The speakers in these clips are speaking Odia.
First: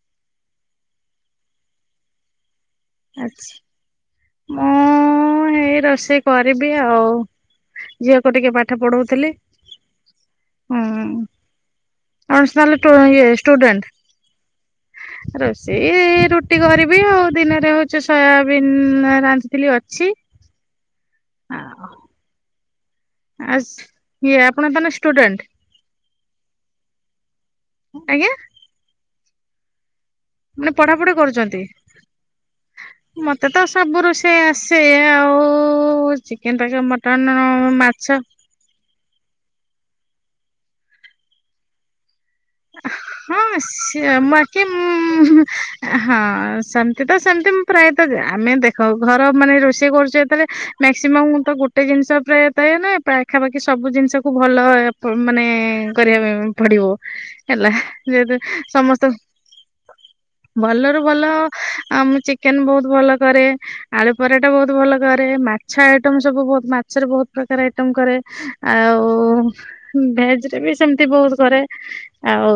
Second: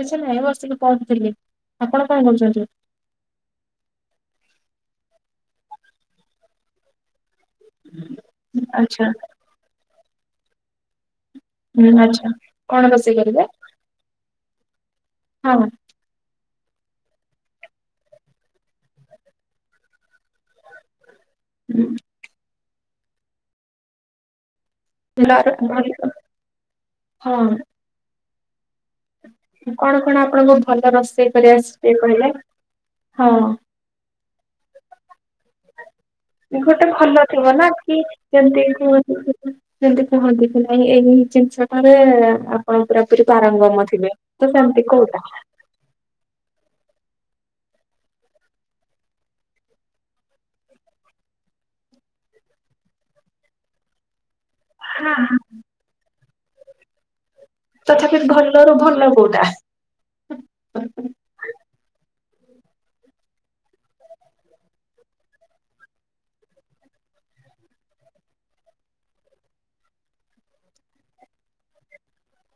କିଛି ନାଇଁ ବସିକି ପହଢୁଥିଲି, ଆପଣ କଣ କରୁଛନ୍ତି? ଆଛି। ମୁଁ-ଏଇ ରୋଷେଇ କରିବି ଆଉ। ଝିଅକୁ ଟିକେ ପାଠ ଆଚ୍ଛା ପଢଉଥିଲି, ଆଚ୍ଛା। ହୁଁ- କଣ ରୋଷେଇ [unintelligible] କରିବେ? ଷ୍ଟୁଡେଣ୍ଟ ହଁ। ରୋଷେଇ-ରୁଟି କରିବି ଆଉ ଦିନରେ ହଉଛି ସୋୟାବିନ୍ ଆ ରାନ୍ଧିଥିଲି ଅଛି। ହୁଁ। ଆସ୍, ଇଏ ଆପଣ ତାନେ [inaudible] ହଁ ଆଜ୍ଞା। କଣ କଣ ଆପଣଙ୍କୁ ମାନେ ଭଲ ପଢାପଢି ରୋଷେଇ କରି କରୁଛନ୍ତି। ଆସିବେ, କହିଲେ? ହଁ। ମତେ ତ ସବୁ ରୋଷେଇ ଆସେ, ଆଉ----ଚି ଗୋଟେ ଭଲ ଥିବ, ନା କି ଯେମିତି କୁହନ୍ତୁ ସେମିତି କୁହନ୍ତି କି ନାଇଁ ଏଇ ଜିନିଷଟାରେ ଆ ଆପଣ ପୁରାପୁରି ହଁ ପାରଙ୍ଗମ ସିଏ ଥିବେ, ତ ବାକି ସେମିତି କୋଉଟା? ଉଁ ହଁ, ସେମତି ତ ସେମତି ପ୍ରାୟତଃ ଆମେ ଦେଖ, ଘର ମାନେ ରୋଷେଇ କରୁଛେ ଯେତେବେଳେ ମାକ୍ସିମମ୍ ତ ଗୋଟେ ଜିନିଷ ପ୍ରାୟ ପାଏନା, ପାଖାପାଖି ସବୁ ଜିନିଷ କୁ ଭଲ ତୁ ମାନେ କରିବା ପାଇଁ ପଡ଼ିବ। ହେଲା, ତଥାପି ଯେହେତୁ ଭଲରୁ ଭଲ ସମସ୍ତ କୋଉଟା? ଭଲରୁୁ ଭଲ। ଆଉ ମୁଁ ଚିକେନ ବହୁତ ଭଲ କରେ। ଆଳୁ ପରଟା ବହୁତ ଭଲ କରେ, ମାଛ ଆଇଟମ୍ ସବୁ ବହୁତ ମାଛରେ ବହୁତ ପ୍ରକାର ଆଇଟମ କରେ। ଆଉ ଭେଜ ରେ ବି ସେମିତି ବହୁତ କରେ। ଆଉ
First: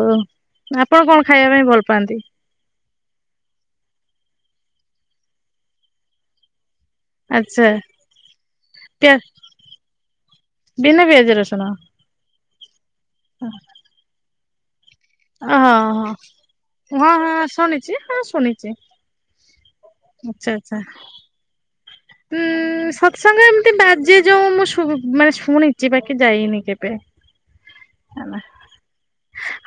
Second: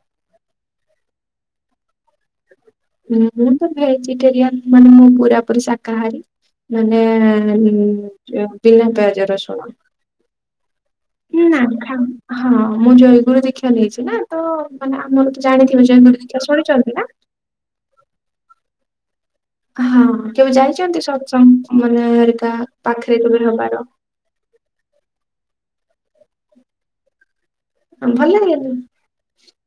ଆପଣ କଣ ଖାଇବା ପାଇଁ ଭଲ ପାଆନ୍ତି? ମୁଁ ତ ଭେଜିଟେରିୟନ ମାନେ ମୁଁ ପୁରାପୁରି ଶାକାହାରୀ। ମାନେ ଆଚ୍ଛା ବିନା ପିଆ ପିଆଜ ରସୁଣ। ବିନା ପିଆଜ ନା ରସୁଣ ଖା ହଁ ମୁଁ ଜୟଗୁରୁ ଦୀକ୍ଷା ନେଇଛି ନା ତ ମାନେ ଆମର ତ ଜାଣିଥିବ ଜୟ ଓହୋ ଗୁରୁ ଦୀକ୍ଷା ଶୁଣିଛନ୍ତି ନା। ଜି ହଁ ଶୁଣିଛି। ହଁ ଆଚ୍ଛା କେବେ ଆଚ୍ଛା ଯାଇଛନ୍ତି ସତ୍ସଙ୍ଗ? ଉଁ ସତ୍ସଙ୍ଗ ଏମିତି ବାଜେ ଯୋଉ ମୁଁ ମାନେ ଶୁଣିଚି ବାକି ଯାଇନି କେବେ? [unintelligible]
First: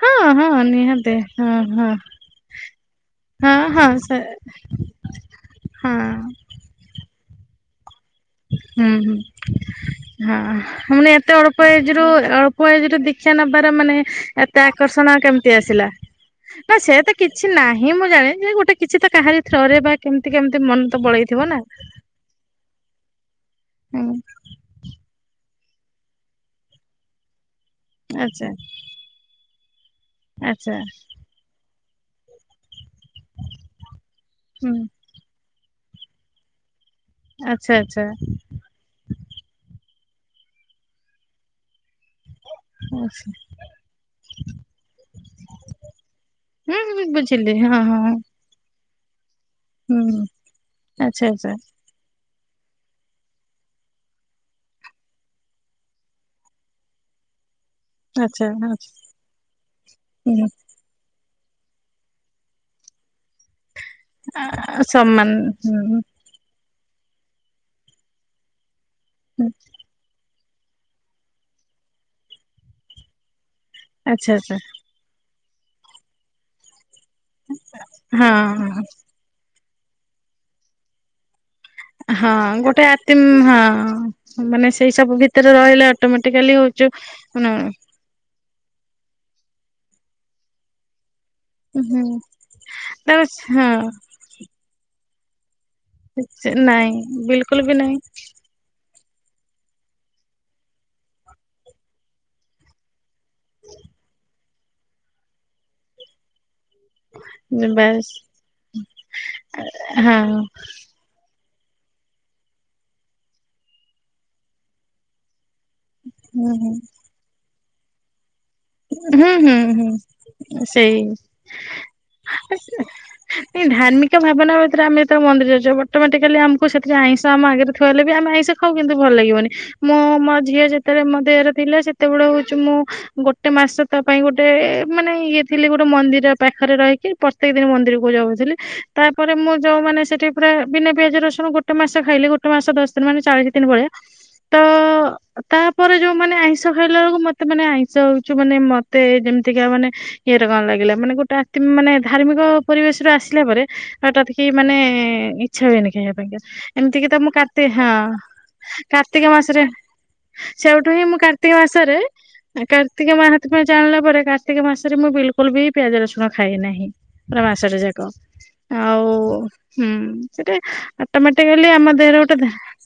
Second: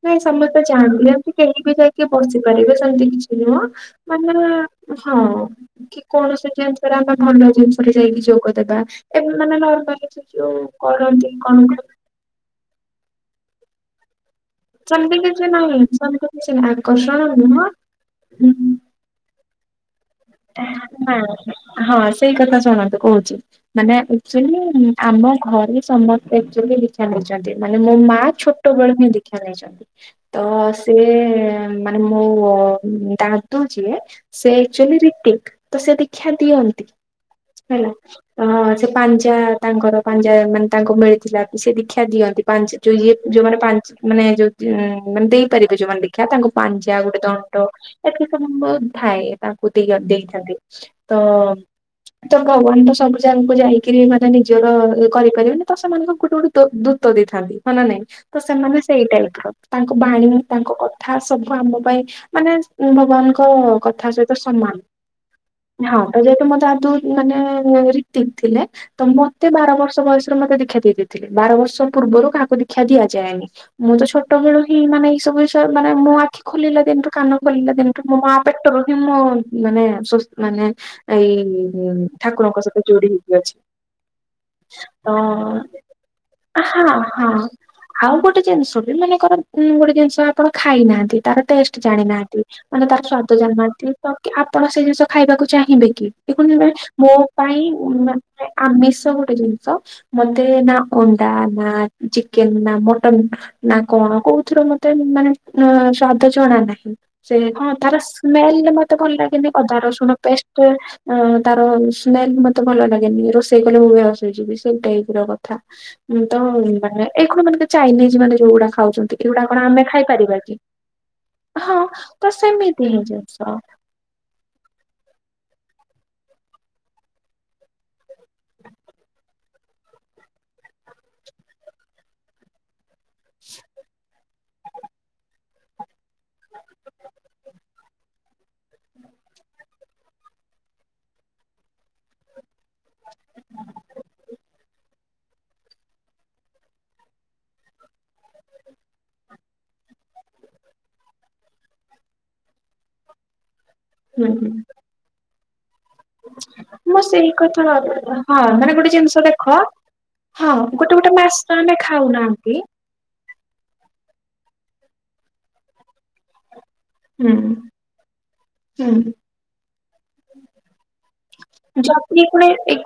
ହଁ ନାଇଁ ସମସ୍ତେ ହଁ ଚାହାନ୍ତି ନିହାତି ଏମତି ହଁ କେହି ବି ହଁ ଯାଇକି ବସିପାରିବେ ସେମିତି କିଛି ହଁ ନୁହଁ। ହଁ ସେ ମାନେ ହଁ ହଁ କି କୌଣସି ଜିନିଷରେ ଆମେ ଭଲ ଜିନିଷ ଯାଇକି ଯୋ ଗ ଦେବା ହୁଁ ହୁଁ ଏ ମାନେ ନର୍ମାଲ ଯୋଉ କରନ୍ତି କଣ କର [unintelligible] ମୁଁ ଆଜିଠୁ ଦୀକ୍ଷା ନବାର ମାନେ ତା ଆକର୍ଷଣ ସେମିତି କିଛି କେମିତି ନାହିଁ ଆସିଲା, ସେମିତି କିଛି ନା ନାହିଁ ସେ ତ ଆକର୍ଷଣ କିଛି ନୁହଁ। ନାହିଁ ମୁଁ ଜାଣେ, ଯେ ଗୋଟେ କିଛିତ କାହାରି ଥ୍ରୋ ରେ ବା କେମିତି କେମିତି ମନ ତ ନା ବଳେଇଥିବ ନା? ହଁ ସେଇ କଥା ଶୁଣନ୍ତୁ କହୁଛି ହୁଁ ମାନେଚୁ ଆମ ଘରେ ସମସ୍ତେ ଆକ୍ଚୁଲି ହଉ ଦିକ୍ଷା ନେଇଛନ୍ତି ମାନେ ମୋ ମା ଆଚ୍ଛା ଛୋଟ ବେଳକୁ ହିଁ ଦିକ୍ଷା ନେଇଛନ୍ତି ତ ଆଚ୍ଛା ସେ ମାନେ ମୋ ଦାଦୁ ଯିଏ ସେ ହୁଁ ଅକ୍ଚୁଲି ରି [unintelligible] ତ ସେ ଦିକ୍ଷା ଦିଅନ୍ତି ଆଚ୍ଛା ହେଲା ଆଚ୍ଛା ତ ସେ ପଞ୍ଜା ତାଙ୍କର ପାଞ୍ଜା ମାନେ ତାଙ୍କୁ ମିଳିଥିଲା ସେ ଦୀଖା ଦିଅନ୍ତି। ପଞ୍ଜ ଯ ଇଏ ଆଚ୍ଛା ଯୋଉମାନେ ପା ମାନେ ଯୋଉ ମାନେ ଦେଇପାରିବେ ଯୋଉମାନେ ଦିକ୍ଷା ତାଙ୍କୁ ହୁଁ ପାଞ୍ଜା ଆଉ ହୁଁ ଗୋଟେ ବୁଝିଲି ଦଣ୍ଟ। ହଁ ହଁ [unintelligible] ତାଙ୍କୁ ଦେଅ ହଁ ହୁଁ ଦେଇଛନ୍ତି ତ ଆଚ୍ଛା [inaudible] ତ ଭଗବାନ ତ ସବୁଜାଗାକୁ ଯାଇକିରି ମାନେ ନିଜର କରିପାରିବେନି ତ ସେମାନଙ୍କୁ ଗୋଟେ ଗୋଟେ ଦୂତ ଦେଇଥାନ୍ତି। ହ ନା ନାଇଁ ତ ଆଚ୍ଛା ସେମାନେ ଆଚ୍ଛା ସେଇ ଟାଇପ୍ ର ତାଙ୍କ ବାଣୀ ହୁଁ ତାଙ୍କ କ ଥା ସବୁ ଆମ ପାଇଁ ମାନେ ଭଗବାନଙ୍କ କଥା ସହିତ ସମାନ। ସମ୍ମାନ ହଁ ତ ଯେହେତୁ ମୋ ଦାଦୁ ମାନେ [unintelligible] ଥିଲେ ତ ମତେ ବାର ବର୍ଷ ବୟସ ମତେ ଦେଖା ଦେଇଥିଲେ ବାର ବର୍ଷ ପୂର୍ବରୁା କାହାକୁ ଦିକ୍ଷା ଦିଆଯାଏନି। ମୁଁ ତ ଆଚ୍ଛା ଆଚ୍ଛା ଛୋଟବେଳୁ ହିଁ ମାନେ ଏଇ ସବୁ ଜିନିଷ ମାନେଁ ଆଖି ଖୋଲଲା ଦିନଠୁ କାନ ଖୋଲିଲା ଦିନଠୁ ମୋ ମା ପେଟରୁ ହଁ ହିଁ ମୋ ମାନେସ୍ ମାନେ ଏଇ ହଁ ଠାକୁରଙ୍କ ଗୋଟେ ସହିତ ଯୋଡି ଆତି ହେଇକି ଅଛି। ହଁ ମାନେ ସେଇ ତ ସବୁ ଭିତରେ ରହିଲେ ଅ ଟୋମେଟିକାଲି ହଁ ହଉଛୁ ହଁ ହୁଁ। ଆଉ ଗୋଟେ ଜିନିଷ ବି ମାନେକର କୋଉ ଗୋଟେ ଜିନିଷ ଆପଣ ଖାଇନାହାନ୍ତି ତାର ଟେଷ୍ଟ ହୁଁ ଜାଣିନାହାନ୍ତି ମାନେ ତାର ସ୍ଵାଦ ଜାଣିନାହାନ୍ତି ତ କି ଆପଣ ସେ ଜିନିଷ ଖାଇବାକୁ ଚାହିଁବେ? କି [unintelligible] ନାଇଁ ମୋ ବିଲକୁଲ ପାଇଁ ବି ନାଇଁ ଆମିଷ ଗୋଟେ ଜିନିଷ। ମତେ ନା ଅଣ୍ଡା ନା ଚିକେନ ନା ମଟନ୍ ନା କଣ କୋଉଥିର ମତେ ମାନେ ସ୍ଵାଦ ଜଣା ନାହିଁ। ସେଇ ହଁ ତାର ବାସ୍ ସ୍ମେ ହଁ ଅଁ ତାର ସ୍ମେଲ ମତେ ଭଲ ଲାଗେନି ରୋଷେଇ କଲେ ମୁଁ ବେହୋସ ହେଇଯିବି ସେଇ ଟାଇପ୍ ର କଥା। ହୁଁ ତ ମାନେ ଏଇ କଣ ମାନେ ଯୋଉ ଚାଇନିଜ୍ ମାନେ ଯୋଉ ଗୁଡାକ ଖାଉଚନ୍ତି ହୁଁ ଏଇଗୁଡାକ ହୁଁ କଣ ଆମେ ହୁଁ ଖାଇପାରିବା କି। ହୁଁ ସେଇ ହଁ ତ ସେମିତି ହିଁ ଜିନିଷ। ଯୋଉ ଭାବନା ଆମ ଭିତରେ ଆମେ ଯେତେବେଳେ ମନ୍ଦିର ଯାଉଛେ ବଟୋମେଟିକାଲି ଆମକୁ ସେଠି ଆଇଁଷ ଆମ ଆଗରେ ଥୁଆ ହେଲେ ବି ଆମେ ଆଇଁଷ ହଉ କିନ୍ତୁ ଭଲ ଲାଗିବନି ମୁଁ ମୋ ଝିଅ ଯେତେବେଳେ ମୋ ଦେହେରେ ଥିଲା ସେତେବେଳେ ହଉଛି ମୁଁ ଗୋ ଟେ ମାସ ତା ପାଇଁ ଗୋଟେ ଏ ମାନେ ଇଏ ଥିଲି ଗୋଟେ ମନ୍ଦିର ପାଖରେ ରହିକି ପ୍ରତ୍ୟେକ ଦିନି ମନ୍ଦିରକୁ ଯାଉଥିଲି। ତାପରେ ମୁଁ ଯୋଉ ମାନେ ସେଠି ପୁରା ବିନା ପିଆଜ ରସୁଣ ଗୋଟେ ମାସେ ଖାଇଲି ଗୋ ଟେ ମାସ ଦଶ ଦିନ୍ ମାନେ ଚାଳିଶି ଦିନି ଭଳିଆ ତ ତାପରେ ଯୋଉ ମାନେ ଆଇଁଷ ଖାଇଲା ବେଳକୁ ମତେ ମାନେ ଆଇଁଷ ହଉଛୁ ମାନେ ମତେ ଯେମିତିକା ମାନେ ଇଏ ର କଣ ଲାଗିଲା ମାନେ ଗୋଟେ ଆ ମାନେ ଧାର୍ମିକ ପରିବେଶ ରୁ ଆସିଲା ପରେ ଆଉ ତ ହୁଁ କି ହୁଁ। ମାନେ ଇଚ୍ଛା ହୁଏନି ଖାଇଆକୁ। ପାଇଁ କା ଏମିତି କିି ତ ସେଇ ମୁଁ କଥା କାର୍ତ୍ତି ହଁ ହଁ ମାନେ ଗୋଟେ ଜିନିଷ କାର୍ତ୍ତିକ ଦେଖ ମାସରେ ହଁ ସେଇଠୁ ଗୋଟେ ହିଁ ଗୋଟେ ମୁଁ ମାସ କାର୍ତ୍ତିକ ତ ଆମେ ମାସରେ ଖାଉନାହାନ୍ତି ଏଁ କା ର୍ତ୍ତିକ ମାହାତ୍ମ୍ୟ ଜାଣିଲା ପରେ କାର୍ତ୍ତିକ ମାସରେ ମୁଁ ବିଲକୁଲ ବି ପିଆଜ ରସୁଣ ଖାଏ ନାହିଁ। ହୁଁ ପୁରା ମାସଟେ ଯାକ ହୁଁ। ଆଉ ହୁଁ। ସେଇଟା ଅଟୋମେଟିକାଲି ଆମ ଦେହରେ ଗୋଟେ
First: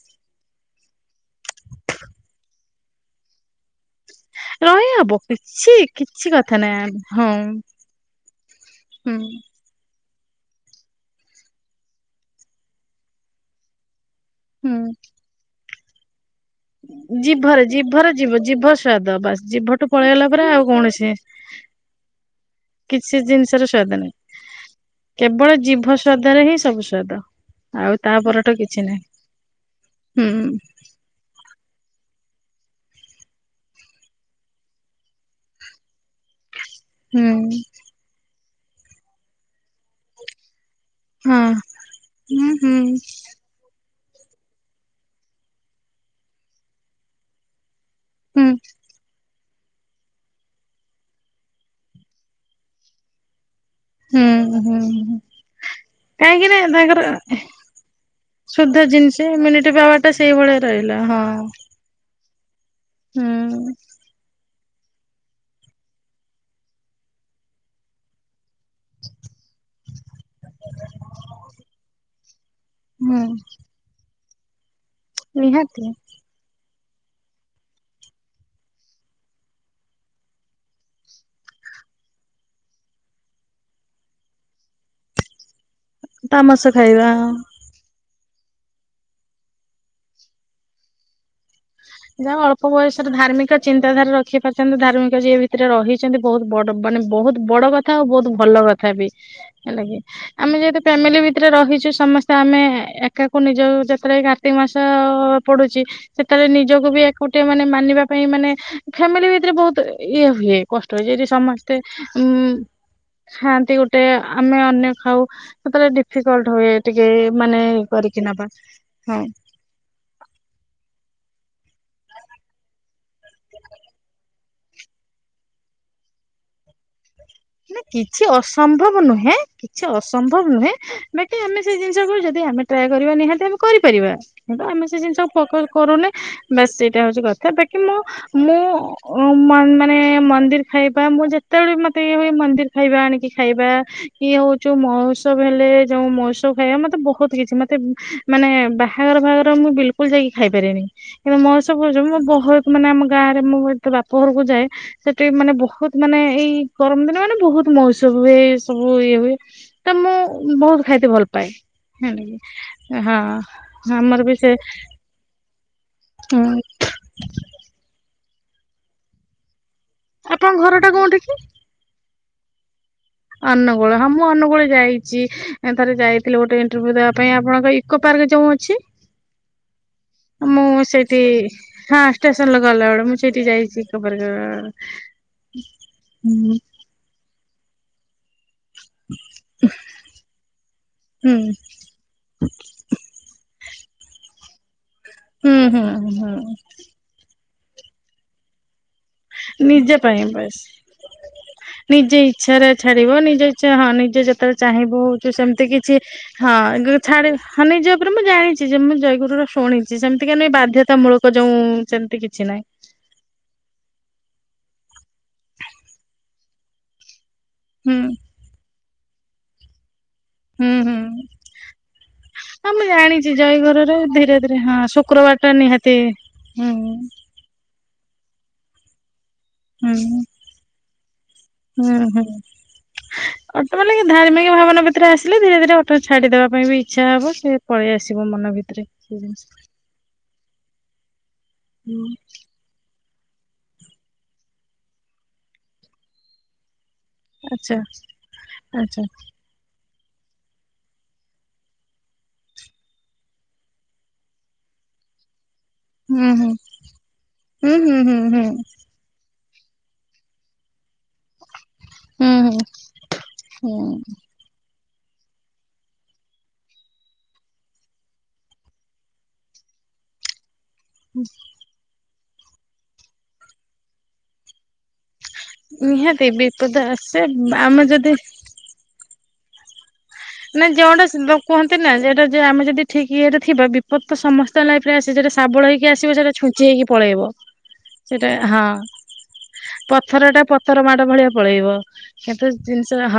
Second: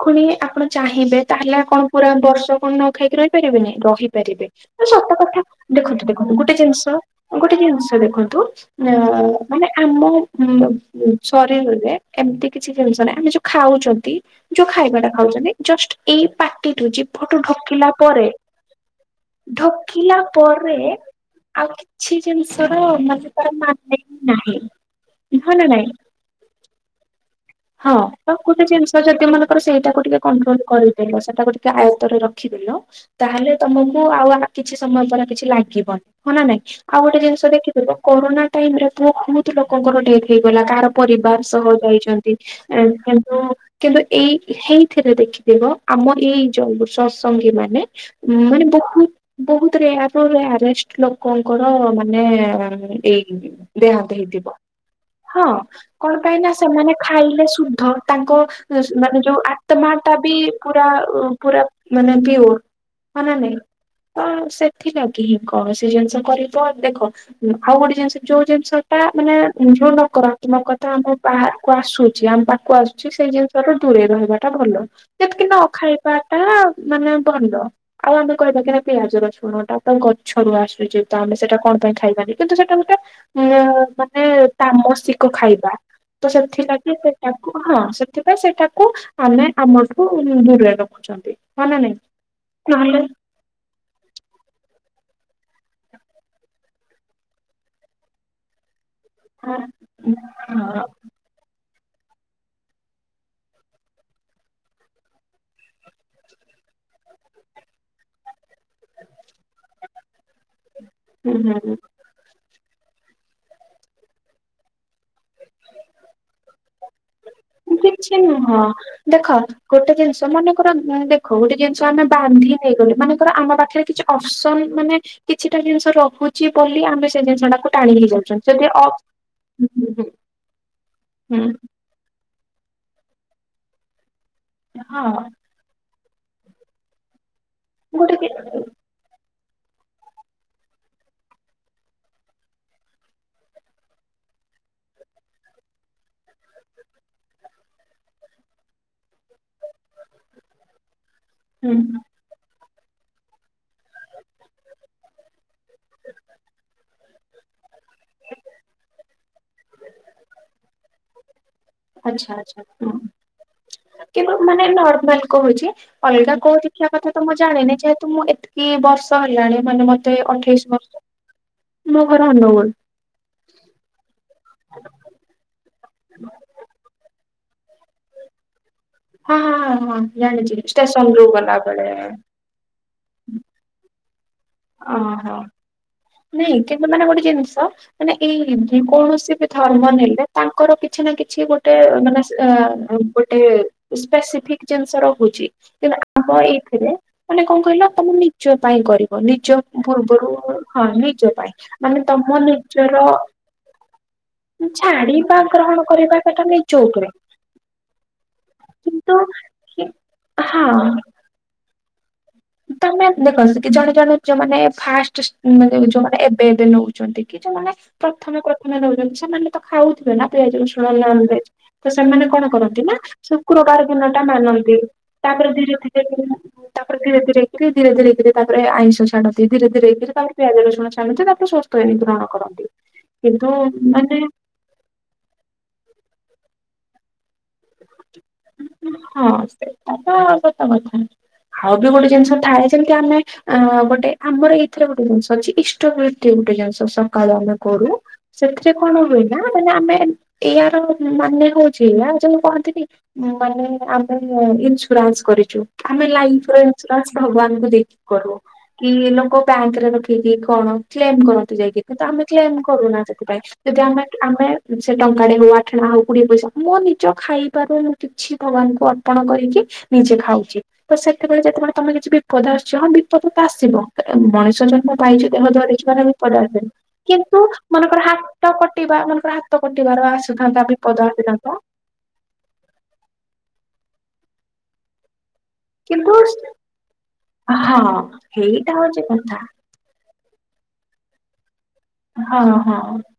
ଖୁଡୀ ଆପଣ ଚାହିଁବେ ତାହେଲେ କଣ ପୁରା ବର୍ଷ କଣ ନ ଖାଇକି ରହିପାରିବେନି ରହିପାରିବେ। ସତ ରହିହବ କଥା କିଛି ଦେଖନ୍ତୁ କିଛି ଦେଖନ୍ତୁ ଗୋଟେ କଥା ଜିନିଷ ନାହିଁ ହଁ ଗୋଟେ ଜିନିଷ ଦେଖନ୍ତୁ ଅ ହୁଁ। ମାନେ ଆମ ଉଁ ଶରୀରରେ ଏମିତି କିଛି ଜିନିଷ ନାହିଁ ଆମେ ଯୋଉ ଖାଉଚନ୍ତି। ଯୋଉ ହୁଁ ଖାଇବାଟା ଖାଉଚନ୍ତି ଜଷ୍ଟ ଏଇ ପା ଟି ରୁ ଜିଭଠୁ ଜିଭରେ ଢୋକିଲା ଜିଭରେ ପରେ ଜିଭ ଜିଭ ସ୍ୱାଦ ବାସ୍ ଜିଭଠୁ ଢୋକିଲା ପଳେଇଗଲା ଆଉ ପରେ କୌଣସି ଆଉ କି ଛି ଜିିନିଷର କିଛି ମାନେ ତାର ଜିନିଷର ସ୍ଵାଦ ମାନେ ହିଁ ନାହିଁ। ହଁ କେବଳ ନା ନାଇଁ ଜିଭ ସ୍ଵାଦରେ ହିଁ ସବୁ ସ୍ୱାଦ। ହଁ ତ ଗୋଟେ ଜିନିଷ ଯଦି ମନେକର ସେଇଟାକୁ ଟିକେ ହୁଁ କଣ୍ଟ୍ରୋଲ କରି ଦେଲ ସେଟାକୁ ଟିକେ ଆୟତରେ ରଖିଦେଲ। ତାହେଲେ ତମକୁ ଆଉ ଆ କିଛି ସମୟ ପରେ କିଛି ଲାଗିବନି। ହଁ ନା ନାଇଁ ଆଉ ଗୋଟେ ଜିନିଷ ହୁଁ ଦେଖିଥିବ କରୋନା ଟାଇମ୍ ରେ ପୁଅ ବହୁତ ଲୋକଙ୍କର ଡେଥ୍ ହେଇଗଲା କାହାର ହଁ ପରିବାର ସହ ଯାଇଚନ୍ତି ହୁଁ ହୁଁ ଏଁ ଯେଉ କିନ୍ତୁ ଏଇ ହେଇଥିରେ ଦେଖିଥିବ ଆମ ଏଇ ଯୋଉ ସସଙ୍ଗୀ ମାନେ ହୁଁ ମାନେ ବହୁତ୍ ବହୁତ ରେୟାର ରୁ ରେୟାରେଷ୍ଟ ଲୋକଙ୍କର ମାନେ ଉଁ ଏଇ ଦେହାନ୍ତ ହୁଁ ହେଇଥିବ। ହୁଁ ହୁଁ। ହଁ କଣ ପାଇଁ କାହିଁକି ନା ସେମାନେ ତାଙ୍କର ଖାଇଲେ ଶୁଦ୍ଧ ତାଙ୍କ ଉ ଶୁଦ୍ଧ ଜିନିଷ ମାନେ ଯୋଉ ଇମ୍ୟୁନିଟି ଆତ୍ମା ପାୱାର ଟା ବି ସେଇଭଳିଆ ପୁରା ରହିଲା ଉ ହଁ। ପୁରା ମାନେ ପିଓର୍ ହଁ ନା ନାଇଁ? ହୁଁ ହଁ ସେଥିଲାଗି ହିଁ କୌଣସି ଜିନିଷ କରିବ ଦେଖ ହୁଁ ଆଉ ଗୋଟେ ଜିନିଷ ଯୋଉ ଜିନିଷ ଟା ମାନେ ଉଁ ଯୋଉ ନ କରନ୍ତି ମୋ କଥା ଆମ ବାଆ କୁ ଆସୁଛି ଆମ ପାଖକୁ ଆସୁଛି ହୁଁ ସେଇ ଜିନିଷଠୁ ଦୂରେଇ ରହିବା ଟା ଭଲ। ଯେତିକି ନ ନିହାତି ଖାଇବା ଟା ମାନେ ଭଲ। ଆଉ ଆମେ କହିବା କି ନାଇ ପିଆଜ ରସୁଣ ଟା ତ ଗଛରୁ ଆସୁଚି ତ ଆମେ ସେଇଟା କଣ ପାଇଁ ଖାଇବାନି କିନ୍ତୁ ସେଇଟା ଗୋଟେ ଅଁ ମାନେ ତାମସିକ ଖାଇବା ତ ତାମସ ସେଥିଲାଗି ଖାଇବା। ସେ ତାକୁ ହଁ ସେଥିପାଇଁ ସେଇଟାକୁ ଆମେ ଆମଠୁ ଦୂରରେ ରଖୁଛନ୍ତି। ହଁ ନା ନାଇଁ ଯାହା ହଉ ଅଳ୍ପ ନହେଲେ ବୟସରେ ଧାର୍ମିକ ଚିନ୍ତା ଧାରା ରଖି ପାରିଚନ୍ତି ଧାର୍ମିକ ଯିଏ ଭିତରେ ରହିଚନ୍ତି ବହୁତ ବଡ ମାନେ ବହୁତ ବଡ କ ଥା ଆଉ ବହୁତ ଭଲ କଥା ବି ହେଲାକି। ଆମେ ଯେହେତୁ ହୁଁ ଫ୍ୟାମିଲି ଭିତରେ ରହିଛୁ ସମସ୍ତେ ଆମେ ଏକାକୁ ନିଜ ଯାତ୍ରା କା ର୍ତ୍ତିକ୍ ମାସ ପଡୁଚି ସେତବେଳେ ନିଜକୁ ବି ଏକୁଟିଆ ମାନେ ମାନିବା ପାଇଁ ମାନେ ଫ୍ୟାମିଲି ଭିତରେ ବହୁତ ଇଏ ହୁଏ କଷ୍ଟ ଯଦି ସମସ୍ତେ ଉଁ ଖାଆନ୍ତି ଗୋଟେ ଆମେ ଅନ୍ୟ ଖାଉ ସେତେବେଳେ ଡିଫିକଲଟ୍ ହୁଏ। ଟିକେ ମାନେ କିଛି କରିକି ନବା ନୁହଁ ହଁ। ଦେଖ ଗୋଟେ ଜିନିଷ ମନେକର ଦେଖ ଗୋଟେ ଜିନିଷ ଆମେ ବାନ୍ଧି ନେଇଗଲେ ମନେକର ଆମ ପାଖରେ କିଛି ଅପସନ୍ ମାନେ କିଛିଟା ଜିନିଷ ରହୁଚି ବୋଲି ଆମେ ସେ ଜିନି ନା କିଛି ଅସମ୍ଭବ ନୁହେଁ ହୁଁ କିଛି ହୁଁ, ଅସମ୍ଭବ ନୁହେଁ ବାକି ହୁଁ, ଆମେ ସେ ଜିନିଷ କୁ ଯ ଦି ଆମେ ଟ୍ରାଏ କରିବା ନିହାତି ଆମେ କରିପାରିବା। କିନ୍ତୁ ଆମେ ସେ ହଁ ଜିନିଷକୁ ଫୋକେଶ୍ କରୁନେ। ବାସ୍ ସେଇଟା ହୋଉଚି କଥା ବାକି ମୁଁ ଗୋଟେ କି- ମୁଁ ଓ ମାନେ ମନ୍ଦିର୍ ଖାଇବା ମୁଁ ଯେତେବେଳେ ମତେ ଇଏ ହୁଏ ମନ୍ଦିର୍ ଖାଇବା ଆଣିକି ଖାଇବା। ଇଏ ହୋଉଚି ମହୋତ୍ସବ ହେଲେ ଯୋଉ ମହୋତ୍ସବ ଖାଇବା ମତେ ବୋହୁତ କିଛି ମତେ ମାନେ ବାହାଘର ଫାହାଘର ମୁଁ ବିଲକୁଲ ଯାଇକି ଖାଇପାରେନି କିନ୍ତୁ ହୁଁ ମହୋତ୍ସବ ଫହୋତ୍ସବ ମୁଁ ବୋହତ୍ ମାନେ ଆମ ଗାଁରେ ମୁଁ ଏତେ ବାପ ଘରକୁ ଯାଏ ସେଠି ମାନେ ବୋହୁତ ମାନେ ଏଇ ଗରମ ଦିନ ମାନେ ବୋହୁତ ମହୋତ୍ସବ ‌ହୁଏ ସବୁ ଇଏ ହୁଏ। ତ ମୁଁ ବୋହୁତ ଖାଇତେ ଭଲ ପାଏ। ଆଚ୍ଛା ହେଲାକି ଆଚ୍ଛା ହଁ। ଆମର ବି କିନ୍ତୁ ସେ ମାନେ ନର୍ମାଲ କୋହୁଚି ଅଲଗା କୋଉଠି ଖିଆ କଥା ତ ମୁଁ ଜାଣିନି ଯେହେତୁ ମୁଁ ଏତିକି ବର୍ଷ ହେଲାଣି ମାନେ ମ ତେ ଆପଣଙ୍କ ଅଠେଇଶି ଘର ଟା ବର୍ଷ କୋଉଠି କି? ମୋ ଘର ଅନୁଗୁଳ। ଅନୁଗୁଳ ହଁ ମୁଁ ଅନୁଗୁଳ ଯାଇଚି ଥରେ ଯାଇଥିଲି ଗୋଟେ ଇ ଣ୍ଟରଭିଉ ଦେବା ପାଇଁ ଆପଣଙ୍କ ଇକୋ ପାର୍କ ଯୋଉ ଅଛି। ହଁ ହଁ ହଁ ଜାଣିଚି ଷ୍ଟେସନରୁ ଗଲା ବେଳେ ଟ୍ରେନରେ ଗଲା ବେଳେ ମୁଁ ସେଇଠି ଯାଇଚି [unintelligible] ଓହୋ। ହଁ ନାଇଁ କିନ୍ତୁ ମାନେ ଗୋଟେ ଜିନିଷ ମାନେ ଏଇ ଯେ କୌଣସି ବି ଧର୍ମ ନେଲେ ତାଙ୍କର କିଛି ନା ହୁଁ କିଛି ଗୋଟେ ମାନେ ଗୋଟେ ସ୍ପେସିଫିକ୍ ଜିନିଷ ରହୁଚି ହୁଁ କିନ୍ତୁ ହୁଁ ହୁଁ ଆମ ଏଇଥିରେ ମାନେ କଣ କହିଲ ତମ ନିଜ ପାଇଁ କରିବ ନିଜ ପାଇଁ ପୂର୍ବରୁ ବାସ୍। ହଁ ନିଜ ପାଇଁ ମାନେ ତମ ନିଜର ନିଜ ଇଚ୍ଛା ହଁ ନିଜ ଜାତି ଯେତେବେଳେ ଚାହିଁବୁ ଯୋଉ ଛାଡିବା ସେମିତି ଗ୍ରହଣ କିଛି କରିବା ସେଟା ହଁ ନିଜ ଗୁରେ ଉପରେ ଛାଡିବୁ ହଁ ନିଜ ଉପରେ ମୁଁ ଜାଣିଚି ଯେ ମୁଁ କିନ୍ତୁ ଜୟଗୁରୁର ଶୁଣିଚି ସେମିତିକା ନାଇଁ ହଁ ବାଧ୍ୟତାମୂଳକ ଯୋଉଁ ସେମିତି କିଛି ନାହିଁ। ତମେ ଦେଖ କି ଜଣେ ଜଣେ ଯୋଉମାନେ ଫାଷ୍ଟ ମାନେ ଯୋଉମାନେ ଏବେ ଏବେ ନୋଉ ଚନ୍ତି କି ଯୋଉମାନେ ହୁଁ ପ୍ରଥମେ ପ୍ରଥମେ ନୋଉଚନ୍ତି ସେମାନେ ତ ଖାଉଥିବେ ନା ପିଆଜ ହୁଁ ରସୁଣ ନନ୍ ହୁଁ। ଭେଜ ତ ସେମାନେ କଣ ହଁ ମୁଁ କରନ୍ତି ନା ଶୁକ୍ରବାର ଦିନଟା ମାନନ୍ତି। ତାପରେ ଶୁକ୍ରବାରଟା ଧୀରେ ନିହାତି ଧୀରେ ହୁଁ ତାପରେ ଧୀରେ ଧୀରେକି ଧୀରେ ଧୀରେକି ତାପରେ ଆଇଁଷ ଛାଡ ଧୀ ଧୀରେ ହୁଁ ଧୀରେଇ ଧୀରେ ତାଙ୍କେ ପିଆଜ ରସୁଣ ଛାଡନ୍ତି ତାପରେ ହୁଁ [unintelligible] ହୁଁ। ଗ୍ରହଣ କରନ୍ତି। କିନ୍ତୁ ଅଟୋମେଟିକ ମାନେ ଧାର୍ମିକ [unintelligible] ଆସିଲେ ଧୀରେ ଧୀରେ ଅଟୋମେଟିକ ଛାଡିଦବା ପାଇଁ ବି ଇଚ୍ଛା ହବ ସେ ପଳେଇ ଆସିବ ମନ ଭି ହଁ ସେଟା ତ ସତ କଥା ଆଉ ବି ଗୋଟେ ହୁଁ ଜିନିଷ ଥାଏ ଯେମିତି ଆମେ ଆ ଗୋଟେ ଆମର ଏଇଥିରେ ଗୋଟେ ଜିନିଷ ଅଛି। ଇଷ୍ଟବୃତି ଗୋଟେ ଜିନିଷ ସ କାଳୁ ଆମେ ଆଚ୍ଛା କରୁ ସେଥିରେ କଣ ଆଚ୍ଛା ହୁଏ। ନା ମାନେ ଆମେ ଏମି ଇଆର ମାନେ ହୋଉଚି ଏଇଆ ଯୋଉ କୁହନ୍ତିନି ମାନେ ଆମେ ଇନ୍ସୁରାନ୍ସ କରିଚୁ। ଆମେ ହୁଁ ହୁଁ ଲାଇଫର ଇନ୍ସୁରାନ୍ସ ଭଗବାନଙ୍କୁୁ ହୁଁ ଦେଇକି ହୁଁ ହୁଁ କରୁ। ହୁଁ। କି ଲୋକ ବ୍ୟାଙ୍କରେ ରଖିକି କଣ କ୍ଲେମ କରନ୍ତିୁ ଯାଇକି। କିନ୍ତୁ ଆମେ ହୁଁ ହୁଁ କ୍ଳେମ କରୁନା ସେଥିପାଇଁ ଯଦି ହୁଁ। ଆମେ ଆମେ ସେ ଟଙ୍କାଟେ ହୋଉ ଆଠଣା ହୋଉ କୋଡିଏ ପଇସା ହୋଉ ମୋ ନି ଜ ଖାଇବାରୁ ମୁଁ କିଛି ଭଗବାନଙ୍କୁ ଅର୍ପଣ କରିକି ନିଜେ ଖାଉଚି। ତ ସେତେବେଳେ ଯେତେବେଳେ ତମେ କିଛି ବିପଦ ଆସୁଚି ହଁ ବିପଦ ତ ଆସିବ ମଣିଷ ଜ ନ୍ମ ପାଇଚୁ ଦେହ ଧରିଚୁ ମାନେ ନିହାତି ବିପଦ ଆସେ ଆସେ କିନ୍ତୁ ଆମେ ମନେକର ଯଦି ହା ତ କଟିବା ମନେକର ହାତ କଟିବାର ଆ ନା ଯୋଉଁଟା ଯୋଉ କୁହନ୍ତି ନା ଯେଟା ଯେ ଆମେ ଯଦି ଠିକ ଇଏରେ ଥିବା ବିପତ୍ ତ ସମସ୍ ତ ଲାଇଫ୍ ରେ ଆସେ ଯେଟା ଶାବଳ ହେଇକି କିନ୍ତୁ ଆସିବ ସେଟା ଛୁଞ୍ଚି ହେଇକି ପଳେଇବ। ହଁ ସେଟା ହଁ ହେଇଟା ହଉଛି କଥା। ପଥର ଟା ପତର ମାଡ଼ ଭଳିଆ ପଳେଇବ। ହଁ, କିନ୍ତୁ ହଁ ଜିନିଷ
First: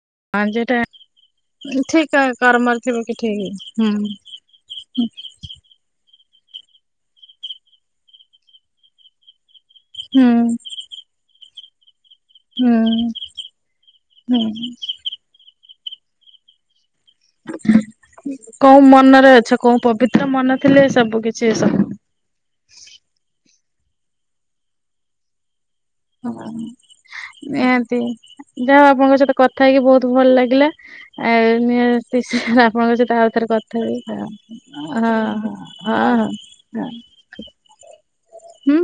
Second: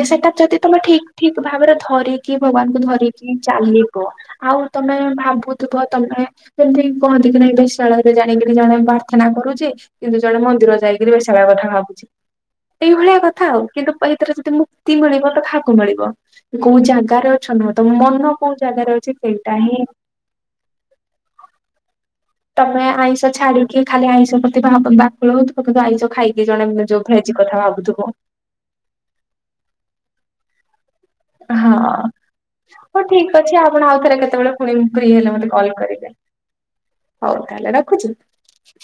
ଯେ ସେଟା ହଁ ଯଦି ଯେଟା ତୋମେ ଠିକ ଠିକ ଭାବରେ ଠିକ ଧରିକି ଭଗବାନଙ୍କୁ କର୍ମରେ ଥିବ କି ଧରିକି ଠିକ ହୁଁ ଚାଲିବ। ଆଉ ତୋମେ ଭାବୁ ଥୁବ ତୋମେ ଏମିତି କହନ୍ତି କି ନାାଇଁ ବେଶ୍ୟାଳୟ ରେ ଜାଣିକିରି ଜଣେ ପ୍ରାର୍ଥନା କରୁଛି। କିନ୍ତୁ ହୁଁ ଜଣେ ମନ୍ଦିର ଯାଇକିରି ବେଶ୍ୟାଳୟ କଥା ଭାବୁଛି। ହୁଁ ଏଇଭଳିଆ କଥା ଆଉ। କିନ୍ତୁ ଏଇଥିରେ ହୁଁ ଯଦି ମୁକ୍ତି ମିଳିବ ତ କହାକୁ ମିଳିବ? କୋଉ ଜାଗାରେ ଅଛ ନ, ତୋମ ମନ କୋଉ ଜାଗାରେ ଅଛି ସେଇଟା ହିଁ ତ ମନ ଥିଲେ ସବୁ କିଛି ଏ ସବୁ। ତୋମେ ଆଇଁଷ ଛାଡିକି ଖାଲି ଆଇଁଷ ପ୍ରତି ଭାବ ବାକୁଳ ହଉଥୁବ। କିନ୍ତୁ ଆଇଁଷ ଖାଇକି ହଁ। ଜଣେ ଯୋଉ ଭେଜ କଥା ଭାବୁଥୁବ। ଯା ଆପଣଙ୍କ ସହିତ କଥା ହେଇକି ବହୁତ ଭଲ ଲାଗିଲା। ଆଉ ହଁ ନିହାତି ସ- ଆପଣଙ୍କ ହଉ ସହିତ ଠିକ ଆଉଥରେ ଅଛି କଥା ଆପଣ ହେଇ ଆଉଥରେ ହଁ କେତେବେଳେ ପୁଣି ହଁ, ଫ୍ରି ହେଲେ ମତେ ଓ, କଲ୍ କରିବେ। ହଁ। ହଁ ହଉ ତାହେଲେ ରଖୁଛୁ। ହୁଁ।